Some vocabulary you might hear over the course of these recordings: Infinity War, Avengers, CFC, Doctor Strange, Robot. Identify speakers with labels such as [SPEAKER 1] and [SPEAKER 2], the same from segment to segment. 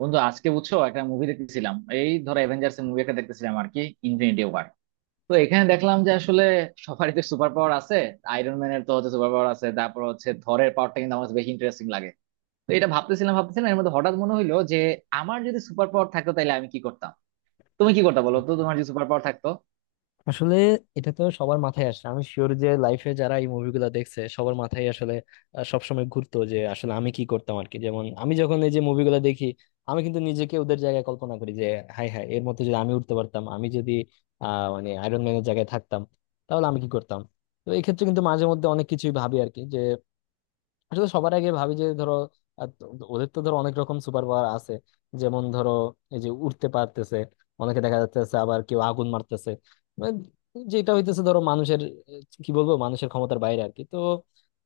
[SPEAKER 1] বন্ধু আজকে বুঝছো একটা মুভি দেখতেছিলাম। এই ধরো অ্যাভেঞ্জার্স মুভি একটা দেখতেছিলাম আর কি। Infinity war. তো এখানে দেখলাম যে আসলে সবারই তো সুপার পাওয়ার আছে। আয়রন ম্যানের তো হচ্ছে সুপার পাওয়ার আছে, তারপর হচ্ছে থরের পাওয়ারটা কিন্তু আমার কাছে বেশি ইন্টারেস্টিং লাগে। তো এটা ভাবতেছিলাম ভাবতেছিলাম এর মধ্যে হঠাৎ মনে হইলো যে আমার যদি সুপার পাওয়ার থাকতো তাহলে আমি কি করতাম। তুমি কি করতে
[SPEAKER 2] আচ্ছা,
[SPEAKER 1] বলো তো,
[SPEAKER 2] আচ্ছা।
[SPEAKER 1] তোমার যদি সুপার পাওয়ার থাকতো।
[SPEAKER 2] আসলে এটা তো সবার মাথায় আসে, আমি শিওর যে লাইফে যারা এই মুভিগুলো দেখছে সবার মাথায় আসলে সবসময় ঘুরতো যে আসলে আমি কি করতাম আর কি। যেমন আমি যখন এই যে মুভিগুলো দেখি, আমি কিন্তু নিজেকে ওদের জায়গায় কল্পনা করি যে হাই হাই এর মধ্যে যদি আমি উঠতে পারতাম, আমি যদি মানে আয়রন ম্যানের জায়গায় থাকতাম, তাহলে আমি কি করতাম। তো এই ক্ষেত্রে কিন্তু মাঝে মধ্যে অনেক কিছুই ভাবি আর কি, যে আসলে সবার আগে ভাবি যে ধরো, ওদের তো ধরো অনেক রকম সুপার পাওয়ার আছে। যেমন ধরো, এই যে উঠতে পারতেছে অনেকে দেখা যাচ্ছে, আবার কেউ আগুন মারতেছে। মানে যেটা হইতেছে ধরো মানুষের, কি বলবো, মানুষের ক্ষমতার বাইরে আর কি। তো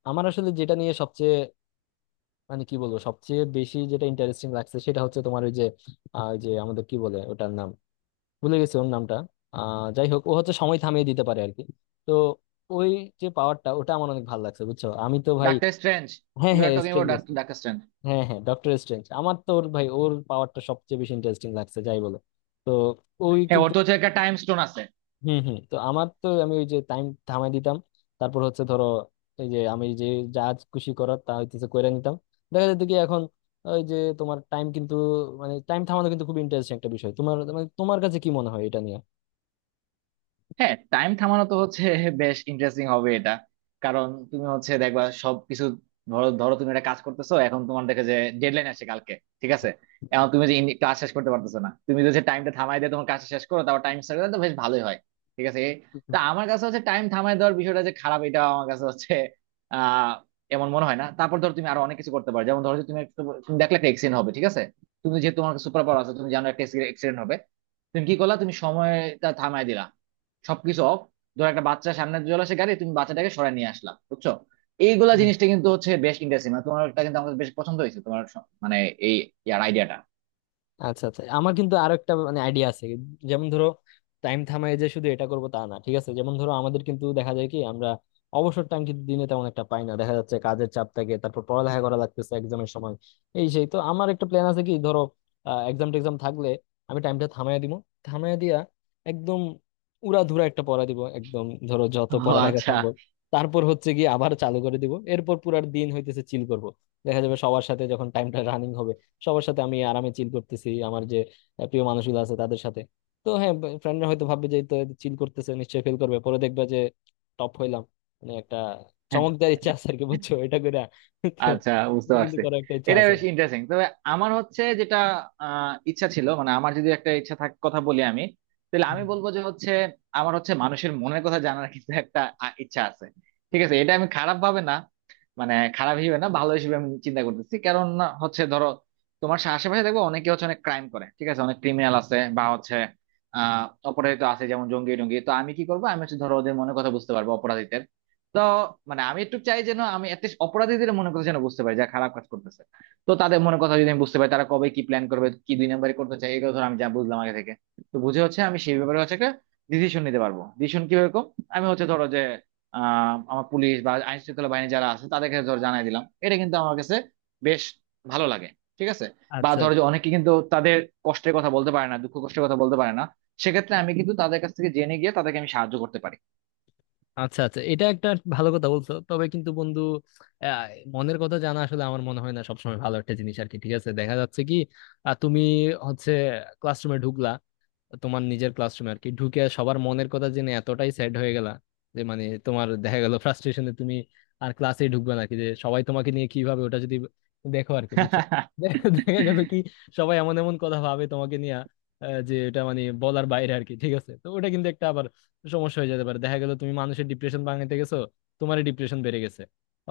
[SPEAKER 2] আমার আসলে যেটা নিয়ে সবচেয়ে মানে কি বলবো, সবচেয়ে বেশি যেটা ইন্টারেস্টিং লাগছে সেটা হচ্ছে তোমার ওই যে ওই যে আমাদের কি বলে ওটার নাম, ভুলে গেছি ওর নামটা। যাই হোক, ও হচ্ছে সময় থামিয়ে দিতে পারে আর কি। তো ওই যে পাওয়ারটা, ওটা আমার অনেক ভালো লাগছে বুঝছো, আমি তো ভাই।
[SPEAKER 1] Doctor strange.
[SPEAKER 2] হ্যাঁ
[SPEAKER 1] ইউ আর
[SPEAKER 2] হ্যাঁ,
[SPEAKER 1] talking
[SPEAKER 2] strange.
[SPEAKER 1] About doctor strange.
[SPEAKER 2] হ্যাঁ হ্যাঁ, ডক্টর স্ট্রেঞ্জ আমার তো ওর, ভাই ওর পাওয়ারটা সবচেয়ে বেশি ইন্টারেস্টিং লাগছে যাই বলো। তো ওই
[SPEAKER 1] হ্যাঁ, ওর
[SPEAKER 2] কিন্তু,
[SPEAKER 1] তো হচ্ছে একটা টাইম স্টোন আছে।
[SPEAKER 2] হুম হুম, তো আমার তো আমি ওই যে টাইম থামাই দিতাম। তারপর হচ্ছে ধরো, এই যে আমি যে যা খুশি করার তা হইতেছে কইরা নিতাম। দেখা যেত কি এখন ওই যে তোমার টাইম কিন্তু মানে টাইম থামানো কিন্তু খুব ইন্টারেস্টিং একটা বিষয়। তোমার মানে তোমার কাছে কি মনে হয় এটা নিয়ে?
[SPEAKER 1] হ্যাঁ, টাইম থামানো তো হচ্ছে বেশ ইন্টারেস্টিং হবে এটা। কারণ তুমি হচ্ছে দেখবা সবকিছু। ধরো ধরো তুমি একটা কাজ করতেছো, এখন তোমার দেখে যে ডেডলাইন আসছে কালকে। ঠিক আছে। এখন তুমি যে কাজ শেষ করতে পারতেছো না, তুমি যদি টাইমটা থামাই দিয়ে তোমার কাজ শেষ করো তারপর টাইম স্টার্ট করো তো বেশ ভালোই হয়। ঠিক আছে। তা আমার কাছে হচ্ছে টাইম থামাই দেওয়ার বিষয়টা যে খারাপ এটা আমার কাছে হচ্ছে আহ এমন মনে হয় না। তারপর ধরো তুমি আরো অনেক কিছু করতে পারো, যেমন ধরো যে তুমি একটা তুমি দেখলে একটা এক্সিডেন্ট হবে। ঠিক আছে। তুমি যেহেতু তোমার সুপার পাওয়ার আছে তুমি জানো একটা এক্সিডেন্ট হবে। তুমি কি করলা? তুমি সময়টা থামাই দিলা, সবকিছু অফ। ধর একটা বাচ্চা সামনে চলে আসে গাড়ি, তুমি বাচ্চাটাকে সরায় নিয়ে আসলা, বুঝছো। এইগুলা জিনিসটা কিন্তু হচ্ছে বেশ ইন্টারেস্টিং, মানে তোমারটা কিন্তু আমাদের বেশ পছন্দ হয়েছে, তোমার মানে এই ইয়ার আইডিয়াটা।
[SPEAKER 2] আচ্ছা আচ্ছা, আমার কিন্তু আরো একটা মানে আইডিয়া আছে। যেমন ধরো, টাইম থামায় যে শুধু এটা করবো তা না, ঠিক আছে? যেমন ধরো, আমাদের কিন্তু দেখা যায় কি, আমরা অবসর টাইম কিন্তু দিনে তেমন একটা পাই না। দেখা যাচ্ছে কাজের চাপ থাকে, তারপর পড়ালেখা করা লাগতেছে এক্সামের সময়। এই সেই, তো আমার একটা প্ল্যান আছে কি, ধরো এক্সাম টেক্সাম থাকলে আমি টাইমটা থামায় দিব। থামায় দিয়া একদম উড়াধুরা একটা পড়া দিব, একদম ধরো যত
[SPEAKER 1] ও
[SPEAKER 2] পড়ালেখা
[SPEAKER 1] আচ্ছা
[SPEAKER 2] সম্ভব। তারপর হচ্ছে গিয়ে আবার চালু করে দিব, এরপর পুরার দিন হইতেছে চিল করব। দেখা যাবে সবার সাথে যখন টাইমটা রানিং হবে, সবার সাথে আমি আরামে চিল করতেছি আমার যে প্রিয় মানুষগুলো আছে তাদের সাথে। তো হ্যাঁ, ফ্রেন্ডরা হয়তো ভাববে যে চিল করতেছে নিশ্চয়ই ফিল করবে, পরে দেখবে যে টপ হইলাম। মানে একটা চমকদার ইচ্ছা আছে আর কি বুঝছো, এটা করে। তো
[SPEAKER 1] আচ্ছা, বুঝতে
[SPEAKER 2] এটা কিন্তু
[SPEAKER 1] পারছি।
[SPEAKER 2] করার একটা ইচ্ছা
[SPEAKER 1] এটা
[SPEAKER 2] আছে।
[SPEAKER 1] বেশ ইন্টারেস্টিং, তবে আমার হচ্ছে যেটা ইচ্ছা ছিল, মানে আমার যদি একটা ইচ্ছা থাক কথা বলি আমি, তাহলে
[SPEAKER 2] হুম।
[SPEAKER 1] আমি বলবো যে হচ্ছে আমার হচ্ছে মানুষের মনের কথা জানার কিন্তু একটা ইচ্ছা আছে। ঠিক আছে, এটা আমি খারাপ ভাবে না, মানে খারাপ হিসেবে না, ভালো হিসেবে আমি চিন্তা করতেছি। কারণ হচ্ছে ধরো তোমার আশেপাশে দেখবো অনেকে হচ্ছে অনেক ক্রাইম করে, ঠিক আছে, অনেক ক্রিমিনাল আছে বা হচ্ছে আহ অপরাধী তো আছে, যেমন জঙ্গি টঙ্গি। তো আমি কি করবো, আমি হচ্ছে ধরো ওদের মনের কথা বুঝতে পারবো, অপরাধীদের। তো মানে আমি একটু চাই যেন আমি অ্যাটলিস্ট অপরাধীদের মনের কথা যেন বুঝতে পারি, যা খারাপ কাজ করতেছে। তো তাদের মনের কথা যদি আমি বুঝতে পারি তারা কবে কি প্ল্যান করবে, কি দুই নাম্বারই করতে চাই, এগুলো ধর আমি যা বুঝলাম আগে থেকে। তো বুঝে হচ্ছে আমি সেই ব্যাপারে হচ্ছে একটা ডিসিশন নিতে পারবো, ডিসিশন কিভাবে কম। আমি হচ্ছে ধরো যে আমার পুলিশ বা আইন শৃঙ্খলা বাহিনী যারা আছে তাদেরকে ধর জানাই দিলাম। এটা কিন্তু আমার কাছে বেশ ভালো লাগে। ঠিক আছে। বা
[SPEAKER 2] আচ্ছা
[SPEAKER 1] ধরো যে অনেকে কিন্তু তাদের কষ্টের কথা বলতে পারে না, দুঃখ কষ্টের কথা বলতে পারে না। সেক্ষেত্রে আমি কিন্তু তাদের কাছ থেকে জেনে গিয়ে তাদেরকে আমি সাহায্য করতে পারি।
[SPEAKER 2] আচ্ছা আচ্ছা, এটা একটা ভালো কথা বলছো, তবে কিন্তু বন্ধু, আহ, মনের কথা জানা আসলে আমার মনে হয় না সবসময় ভালো একটা জিনিস আর কি। ঠিক আছে, দেখা যাচ্ছে কি তুমি হচ্ছে ক্লাসরুমে ঢুকলা, তোমার নিজের ক্লাসরুমে আর কি, ঢুকে সবার মনের কথা জেনে এতটাই স্যাড হয়ে গেলা যে মানে তোমার দেখা গেল ফ্রাস্ট্রেশনে তুমি আর ক্লাসে ঢুকবে না। কি যে সবাই তোমাকে নিয়ে কিভাবে ওটা, যদি দেখো আর কি বুঝছো। দেখা দেখা গেল কি সবাই এমন এমন কথা ভাবে তোমাকে নিয়ে, যে এটা মানে বলার বাইরে আর কি। ঠিক আছে, তো ওটা কিন্তু একটা আবার সমস্যা হয়ে যেতে পারে। দেখা গেল তুমি মানুষের ডিপ্রেশন ভাঙাতে গেছো, তোমারই ডিপ্রেশন বেড়ে গেছে।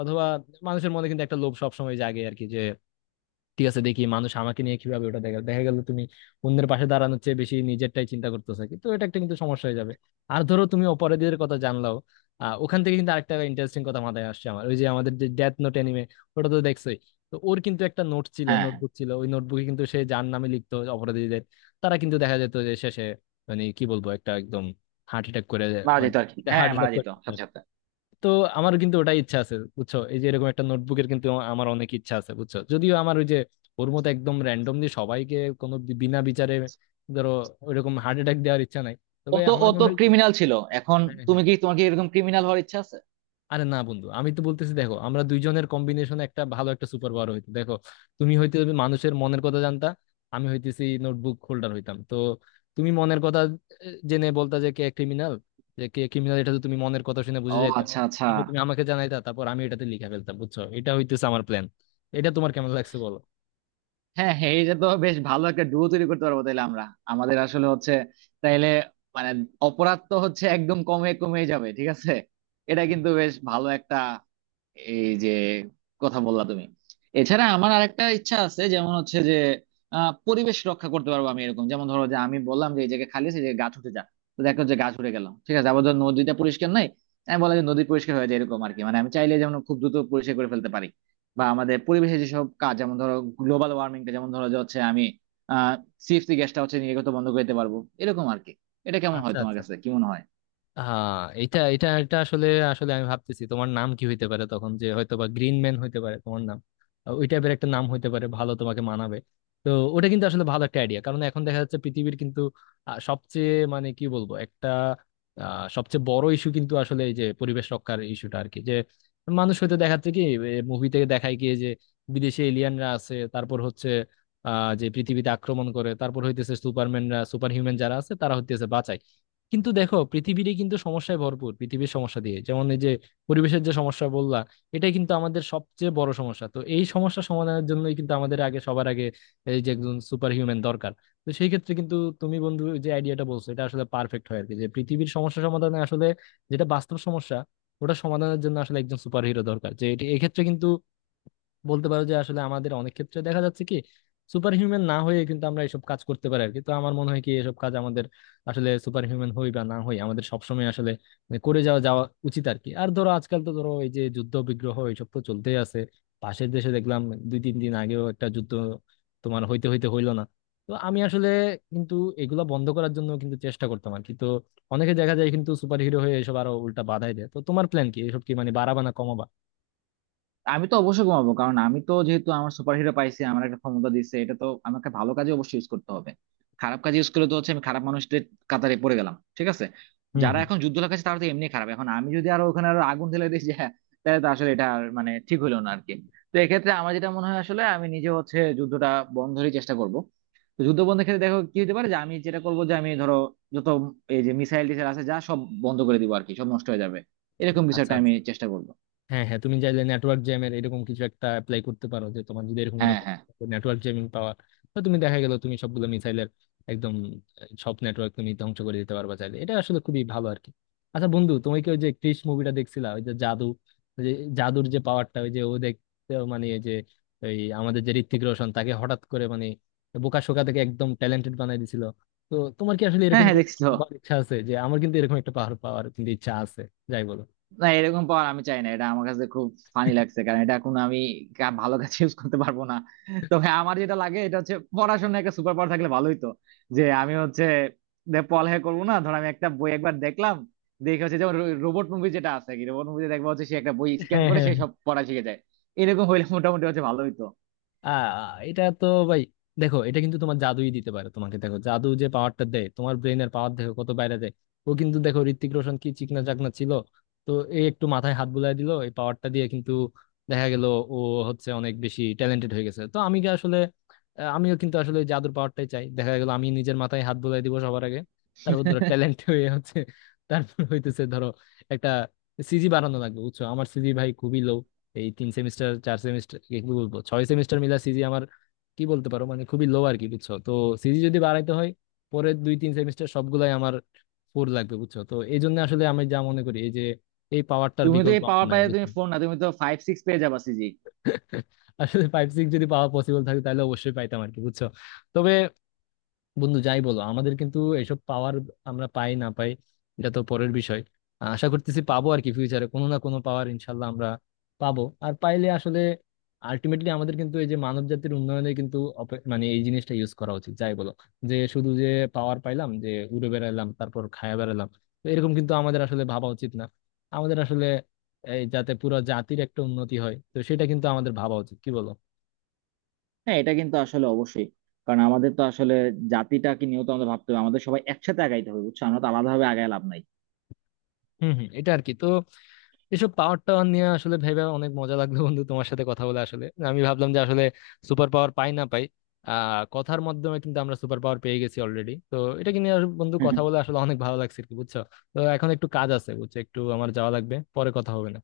[SPEAKER 2] অথবা মানুষের মনে কিন্তু একটা লোভ সবসময় জাগে আর কি, যে ঠিক আছে দেখি মানুষ আমাকে নিয়ে কিভাবে ওটা। দেখা দেখা গেল তুমি অন্যের পাশে দাঁড়ানোর চেয়ে বেশি নিজেরটাই চিন্তা করতেছো কি। তো এটা একটা কিন্তু সমস্যা হয়ে যাবে। আর ধরো তুমি অপরাধীদের কথা জানলাও, ওখান থেকে কিন্তু আরেকটা ইন্টারেস্টিং কথা মাথায় আসছে আমার, ওই যে আমাদের যে ডেথ নোট অ্যানিমে, ওটা তো দেখছোই। তো ওর কিন্তু একটা নোট ছিল,
[SPEAKER 1] হ্যাঁ,
[SPEAKER 2] নোটবুক ছিল, ওই নোটবুকে কিন্তু সে যার নামে লিখতো অপরাধীদের, তারা কিন্তু দেখা যেত যে শেষে মানে কি বলবো একটা একদম হার্ট অ্যাটাক করে।
[SPEAKER 1] মারা
[SPEAKER 2] মানে
[SPEAKER 1] যেত আর কি। হ্যাঁ
[SPEAKER 2] হার্ট
[SPEAKER 1] হ্যাঁ,
[SPEAKER 2] অ্যাটাক
[SPEAKER 1] মারা
[SPEAKER 2] করে,
[SPEAKER 1] যেত সাথে সাথে।
[SPEAKER 2] তো আমার কিন্তু ওটাই ইচ্ছা আছে বুঝছো, এই যে এরকম একটা নোটবুকের কিন্তু আমার অনেক ইচ্ছা আছে বুঝছো। যদিও আমার ওই যে ওর মতো একদম র্যান্ডমলি সবাইকে, কোনো বিনা বিচারে ধরো ওইরকম হার্ট অ্যাটাক দেওয়ার ইচ্ছা নাই।
[SPEAKER 1] ও
[SPEAKER 2] তবে
[SPEAKER 1] তো,
[SPEAKER 2] আমার
[SPEAKER 1] ও
[SPEAKER 2] মনে
[SPEAKER 1] তো
[SPEAKER 2] হয় কি,
[SPEAKER 1] ক্রিমিনাল ছিল। এখন
[SPEAKER 2] হ্যাঁ
[SPEAKER 1] তুমি
[SPEAKER 2] হ্যাঁ,
[SPEAKER 1] কি, তোমার কি এরকম ক্রিমিনাল হওয়ার ইচ্ছা আছে?
[SPEAKER 2] আরে না বন্ধু, আমি তো বলতেছি দেখো, আমরা দুইজনের কম্বিনেশন একটা ভালো একটা সুপার পাওয়ার হইতো। দেখো, তুমি হইতে মানুষের মনের কথা জানতা, আমি হইতেছি নোটবুক হোল্ডার হইতাম। তো তুমি মনের কথা জেনে বলতা যে কে ক্রিমিনাল, যে কে ক্রিমিনাল এটা তো তুমি মনের কথা শুনে বুঝে
[SPEAKER 1] ও
[SPEAKER 2] যাইতা,
[SPEAKER 1] আচ্ছা আচ্ছা।
[SPEAKER 2] তারপর তুমি আমাকে জানাইতা, তারপর আমি এটাতে লিখে ফেলতাম বুঝছো। এটা হইতেছে আমার প্ল্যান, এটা তোমার কেমন লাগছে বলো?
[SPEAKER 1] হ্যাঁ হ্যাঁ, এইটা তো বেশ ভালো একটা ডুও তৈরি করতে পারবো তাহলে আমরা। আমাদের আসলে হচ্ছে তাইলে মানে অপরাধ তো হচ্ছে একদম কমে কমে যাবে। ঠিক আছে। এটা কিন্তু বেশ ভালো একটা এই যে কথা বললা তুমি। এছাড়া আমার আরেকটা ইচ্ছা আছে, যেমন হচ্ছে যে পরিবেশ রক্ষা করতে পারবো আমি এরকম। যেমন ধরো যে আমি বললাম যে এই জায়গায় খালি আছে যে গাছ উঠে যা, তো দেখো যে গাছ উঠে গেলাম। ঠিক আছে। আবার ধর নদীটা পরিষ্কার নাই, আমি বললাম যে নদী পরিষ্কার হয়ে যায়, এরকম আর কি। মানে আমি চাইলে যেমন খুব দ্রুত পরিষ্কার করে ফেলতে পারি। বা আমাদের পরিবেশে যেসব কাজ, যেমন ধরো গ্লোবাল ওয়ার্মিংটা, যেমন ধরো যে হচ্ছে আমি আহ সিএফসি গ্যাসটা হচ্ছে নির্গত বন্ধ করে দিতে পারবো, এরকম আর কি। এটা কেমন হয়,
[SPEAKER 2] আচ্ছা
[SPEAKER 1] তোমার
[SPEAKER 2] আচ্ছা,
[SPEAKER 1] কাছে কি মনে হয়?
[SPEAKER 2] হ্যাঁ, এটা এটা এটা আসলে, আসলে আমি ভাবতেছি তোমার নাম কি হইতে পারে তখন, যে হয়তো বা গ্রিন ম্যান হইতে পারে তোমার নাম, ওই টাইপের একটা নাম হইতে পারে, ভালো তোমাকে মানাবে। তো ওটা কিন্তু আসলে ভালো একটা আইডিয়া, কারণ এখন দেখা যাচ্ছে পৃথিবীর কিন্তু সবচেয়ে মানে কি বলবো একটা সবচেয়ে বড় ইস্যু কিন্তু আসলে এই যে পরিবেশ রক্ষার ইস্যুটা আর কি। যে মানুষ হয়তো দেখাচ্ছে কি, মুভি থেকে দেখায় গিয়ে যে বিদেশে এলিয়ানরা আছে, তারপর হচ্ছে যে পৃথিবীতে আক্রমণ করে, তারপর হইতেছে সুপারম্যানরা সুপার হিউম্যান যারা আছে তারা হইতেছে বাঁচায়। কিন্তু দেখো পৃথিবীরই কিন্তু সমস্যায় ভরপুর, পৃথিবীর সমস্যা দিয়ে, যেমন এই যে পরিবেশের যে সমস্যা বললা, এটা কিন্তু আমাদের সবচেয়ে বড় সমস্যা। তো এই সমস্যা সমাধানের জন্যই কিন্তু আমাদের আগে, সবার আগে এই যে একজন সুপার হিউম্যান দরকার। তো সেই ক্ষেত্রে কিন্তু তুমি বন্ধু যে আইডিয়াটা বলছো এটা আসলে পারফেক্ট হয় আর কি, যে পৃথিবীর সমস্যা সমাধানে আসলে যেটা বাস্তব সমস্যা, ওটা সমাধানের জন্য আসলে একজন সুপার হিরো দরকার। যে এক্ষেত্রে কিন্তু বলতে পারো যে আসলে আমাদের অনেক ক্ষেত্রে দেখা যাচ্ছে কি, সুপার হিউম্যান না হয়ে কিন্তু আমরা এসব কাজ করতে পারি আর কি। তো আমার মনে হয় কি, এসব কাজ আমাদের আসলে সুপার হিউম্যান হই বা না হই, আমাদের সবসময় আসলে মানে করে যাওয়া যাওয়া উচিত আর কি। আর ধরো আজকাল তো ধরো এই যে যুদ্ধ বিগ্রহ এইসব তো চলতেই আছে, পাশের দেশে দেখলাম দুই তিন দিন আগেও একটা যুদ্ধ তোমার হইতে হইতে হইলো না। তো আমি আসলে কিন্তু এগুলা বন্ধ করার জন্য কিন্তু চেষ্টা করতাম আর কি। তো অনেকে দেখা যায় কিন্তু সুপার হিরো হয়ে এসব আরো উল্টা বাধাই দেয়, তো তোমার প্ল্যান কি, এসব কি মানে বাড়াবা না কমাবা?
[SPEAKER 1] আমি তো অবশ্যই ঘুমাবো, কারণ আমি তো যেহেতু আমার সুপারহিরো পাইছি, আমার একটা ক্ষমতা দিচ্ছে, এটা তো আমাকে ভালো কাজে অবশ্যই ইউজ করতে হবে। খারাপ কাজে ইউজ করলে তো হচ্ছে আমি খারাপ মানুষদের কাতারে পড়ে গেলাম। ঠিক আছে।
[SPEAKER 2] হুম
[SPEAKER 1] যারা
[SPEAKER 2] হুম।
[SPEAKER 1] এখন যুদ্ধ লাগাচ্ছে তারা তো এমনি খারাপ, এখন আমি যদি আরো ওখানে আরো আগুন ঢেলে দিই যে হ্যাঁ, তাহলে তো আসলে এটা আর মানে ঠিক হইলো না আরকি। তো এক্ষেত্রে আমার যেটা মনে হয় আসলে আমি নিজে হচ্ছে যুদ্ধটা বন্ধেরই চেষ্টা করব। তো যুদ্ধ বন্ধের ক্ষেত্রে দেখো কি হতে পারে, যে আমি যেটা করবো যে আমি ধরো যত এই যে মিসাইল টিসাইল আছে যা সব বন্ধ করে দিবো আর কি, সব নষ্ট হয়ে যাবে। এরকম কিছু
[SPEAKER 2] আচ্ছা
[SPEAKER 1] একটা
[SPEAKER 2] আচ্ছা,
[SPEAKER 1] আমি চেষ্টা করবো।
[SPEAKER 2] হ্যাঁ হ্যাঁ, তুমি চাইলে নেটওয়ার্ক জ্যামের এরকম কিছু একটা অ্যাপ্লাই করতে পারো, যে তোমার যদি এরকম কোনো
[SPEAKER 1] হ্যাঁ হ্যাঁ।
[SPEAKER 2] নেটওয়ার্ক জ্যামিং পাওয়ার, তো তুমি দেখা গেল তুমি সবগুলো মিসাইলের একদম সব নেটওয়ার্ক তুমি ধ্বংস করে দিতে পারবা চাইলে। এটা আসলে খুবই ভালো আর কি। আচ্ছা বন্ধু, তুমি কি ওই যে ক্রিশ মুভিটা দেখছিলা, ওই যে জাদু, ওই যে জাদুর যে পাওয়ারটা, ওই যে ও দেখতে মানে এই যে ওই আমাদের যে ঋত্বিক রোশন, তাকে হঠাৎ করে মানে বোকা শোকা থেকে একদম ট্যালেন্টেড বানাই দিছিল। তো তোমার কি আসলে
[SPEAKER 1] হ্যাঁ
[SPEAKER 2] এরকম
[SPEAKER 1] হ্যাঁ
[SPEAKER 2] কোনো
[SPEAKER 1] দেখছি তো।
[SPEAKER 2] পাওয়ার ইচ্ছা আছে? যে আমার কিন্তু এরকম একটা পাওয়ার পাওয়ার কিন্তু ইচ্ছা আছে যাই বলো।
[SPEAKER 1] না, এরকম পাওয়ার আমি চাই না, এটা আমার কাছে খুব ফানি লাগছে, কারণ এটা এখন আমি ভালো কাজে ইউজ করতে পারবো না। তবে আমার যেটা লাগে এটা হচ্ছে পড়াশোনায় একটা সুপার পাওয়ার থাকলে ভালোই তো। যে আমি হচ্ছে যে পড়ালেখা করবো না, ধর আমি একটা বই একবার দেখলাম, দেখে হচ্ছে। যেমন রোবট মুভি যেটা আছে, কি রোবট মুভিতে দেখবো হচ্ছে সে একটা বই স্ক্যান
[SPEAKER 2] হ্যাঁ
[SPEAKER 1] করে
[SPEAKER 2] হ্যাঁ।
[SPEAKER 1] সে সব পড়া শিখে যায়। এরকম হইলে মোটামুটি হচ্ছে ভালোই তো।
[SPEAKER 2] আহ এটা তো ভাই, দেখো এটা কিন্তু তোমার জাদুই দিতে পারে তোমাকে। দেখো জাদু যে পাওয়ারটা দেয়, তোমার ব্রেনের পাওয়ার দেখো কত বাইরে যায়। ও কিন্তু দেখো ঋত্বিক রোশন কি চিকনা চাকনা ছিল, তো এই একটু মাথায় হাত বুলাই দিল এই পাওয়ারটা দিয়ে, কিন্তু দেখা গেল ও হচ্ছে অনেক বেশি ট্যালেন্টেড হয়ে গেছে। তো আমি কি আসলে আমিও কিন্তু আসলে ওই জাদুর পাওয়ারটাই চাই। দেখা গেল আমি নিজের মাথায় হাত বুলাই দিব সবার আগে, তারপর ধরো ট্যালেন্ট হয়ে হচ্ছে, তারপর হইতেছে ধরো একটা সিজি বাড়ানো লাগবে বুঝছো। আমার সিজি ভাই খুবই লো, এই তিন সেমিস্টার চার সেমিস্টার কি বলবো ছয় সেমিস্টার মিলা সিজি আমার কি বলতে পারো মানে খুবই লো আর কি বুঝছো। তো সিজি যদি বাড়াইতে হয় পরের দুই তিন সেমিস্টার সবগুলাই আমার ফোর লাগবে বুঝছো। তো এই জন্য আসলে আমি যা মনে করি এই যে এই পাওয়ারটার
[SPEAKER 1] তুমি তো
[SPEAKER 2] বিকল্প
[SPEAKER 1] এই
[SPEAKER 2] আমার
[SPEAKER 1] পাওয়ার
[SPEAKER 2] নাই
[SPEAKER 1] পাইলে
[SPEAKER 2] বুঝছো।
[SPEAKER 1] তুমি ফোন না, তুমি তো 5 6 পেয়ে যাবা সিজি।
[SPEAKER 2] আসলে ফাইভ সিক্স যদি পাওয়া পসিবল থাকে তাহলে অবশ্যই পাইতাম আর কি বুঝছো। তবে বন্ধু যাই বলো, আমাদের কিন্তু এসব পাওয়ার আমরা পাই না পাই এটা তো পরের বিষয়। আশা করতেছি পাবো আর কি, ফিউচারে কোনো না কোনো পাওয়ার ইনশাল্লাহ আমরা পাবো। আর পাইলে আসলে আলটিমেটলি আমাদের কিন্তু এই যে মানব জাতির উন্নয়নে কিন্তু মানে এই জিনিসটা ইউজ করা উচিত যাই বলো। যে শুধু যে পাওয়ার পাইলাম যে উড়ে বেড়ালাম তারপর খায়া বেড়ালাম, তো এরকম কিন্তু আমাদের আসলে ভাবা উচিত না। আমাদের আসলে এই যাতে পুরো জাতির একটা উন্নতি হয়, তো সেটা কিন্তু আমাদের ভাবা উচিত, কি বলো?
[SPEAKER 1] হ্যাঁ, এটা কিন্তু আসলে অবশ্যই। কারণ আমাদের তো আসলে জাতিটাকে নিয়েও তো আমাদের ভাবতে হবে, আমাদের সবাই একসাথে আগাইতে হবে, বুঝছো, আমরা তো আলাদাভাবে আগায় লাভ নাই।
[SPEAKER 2] হম হম, এটা আর কি। তো এসব পাওয়ার টাওয়ার নিয়ে আসলে ভেবে অনেক মজা লাগলো বন্ধু, তোমার সাথে কথা বলে আসলে আমি ভাবলাম যে আসলে সুপার পাওয়ার পাই না পাই, কথার মাধ্যমে কিন্তু আমরা সুপার পাওয়ার পেয়ে গেছি অলরেডি। তো এটা নিয়ে আর বন্ধু কথা বলে আসলে অনেক ভালো লাগছে আর কি বুঝছো। তো এখন একটু কাজ আছে বুঝছো, একটু আমার যাওয়া লাগবে, পরে কথা হবে না।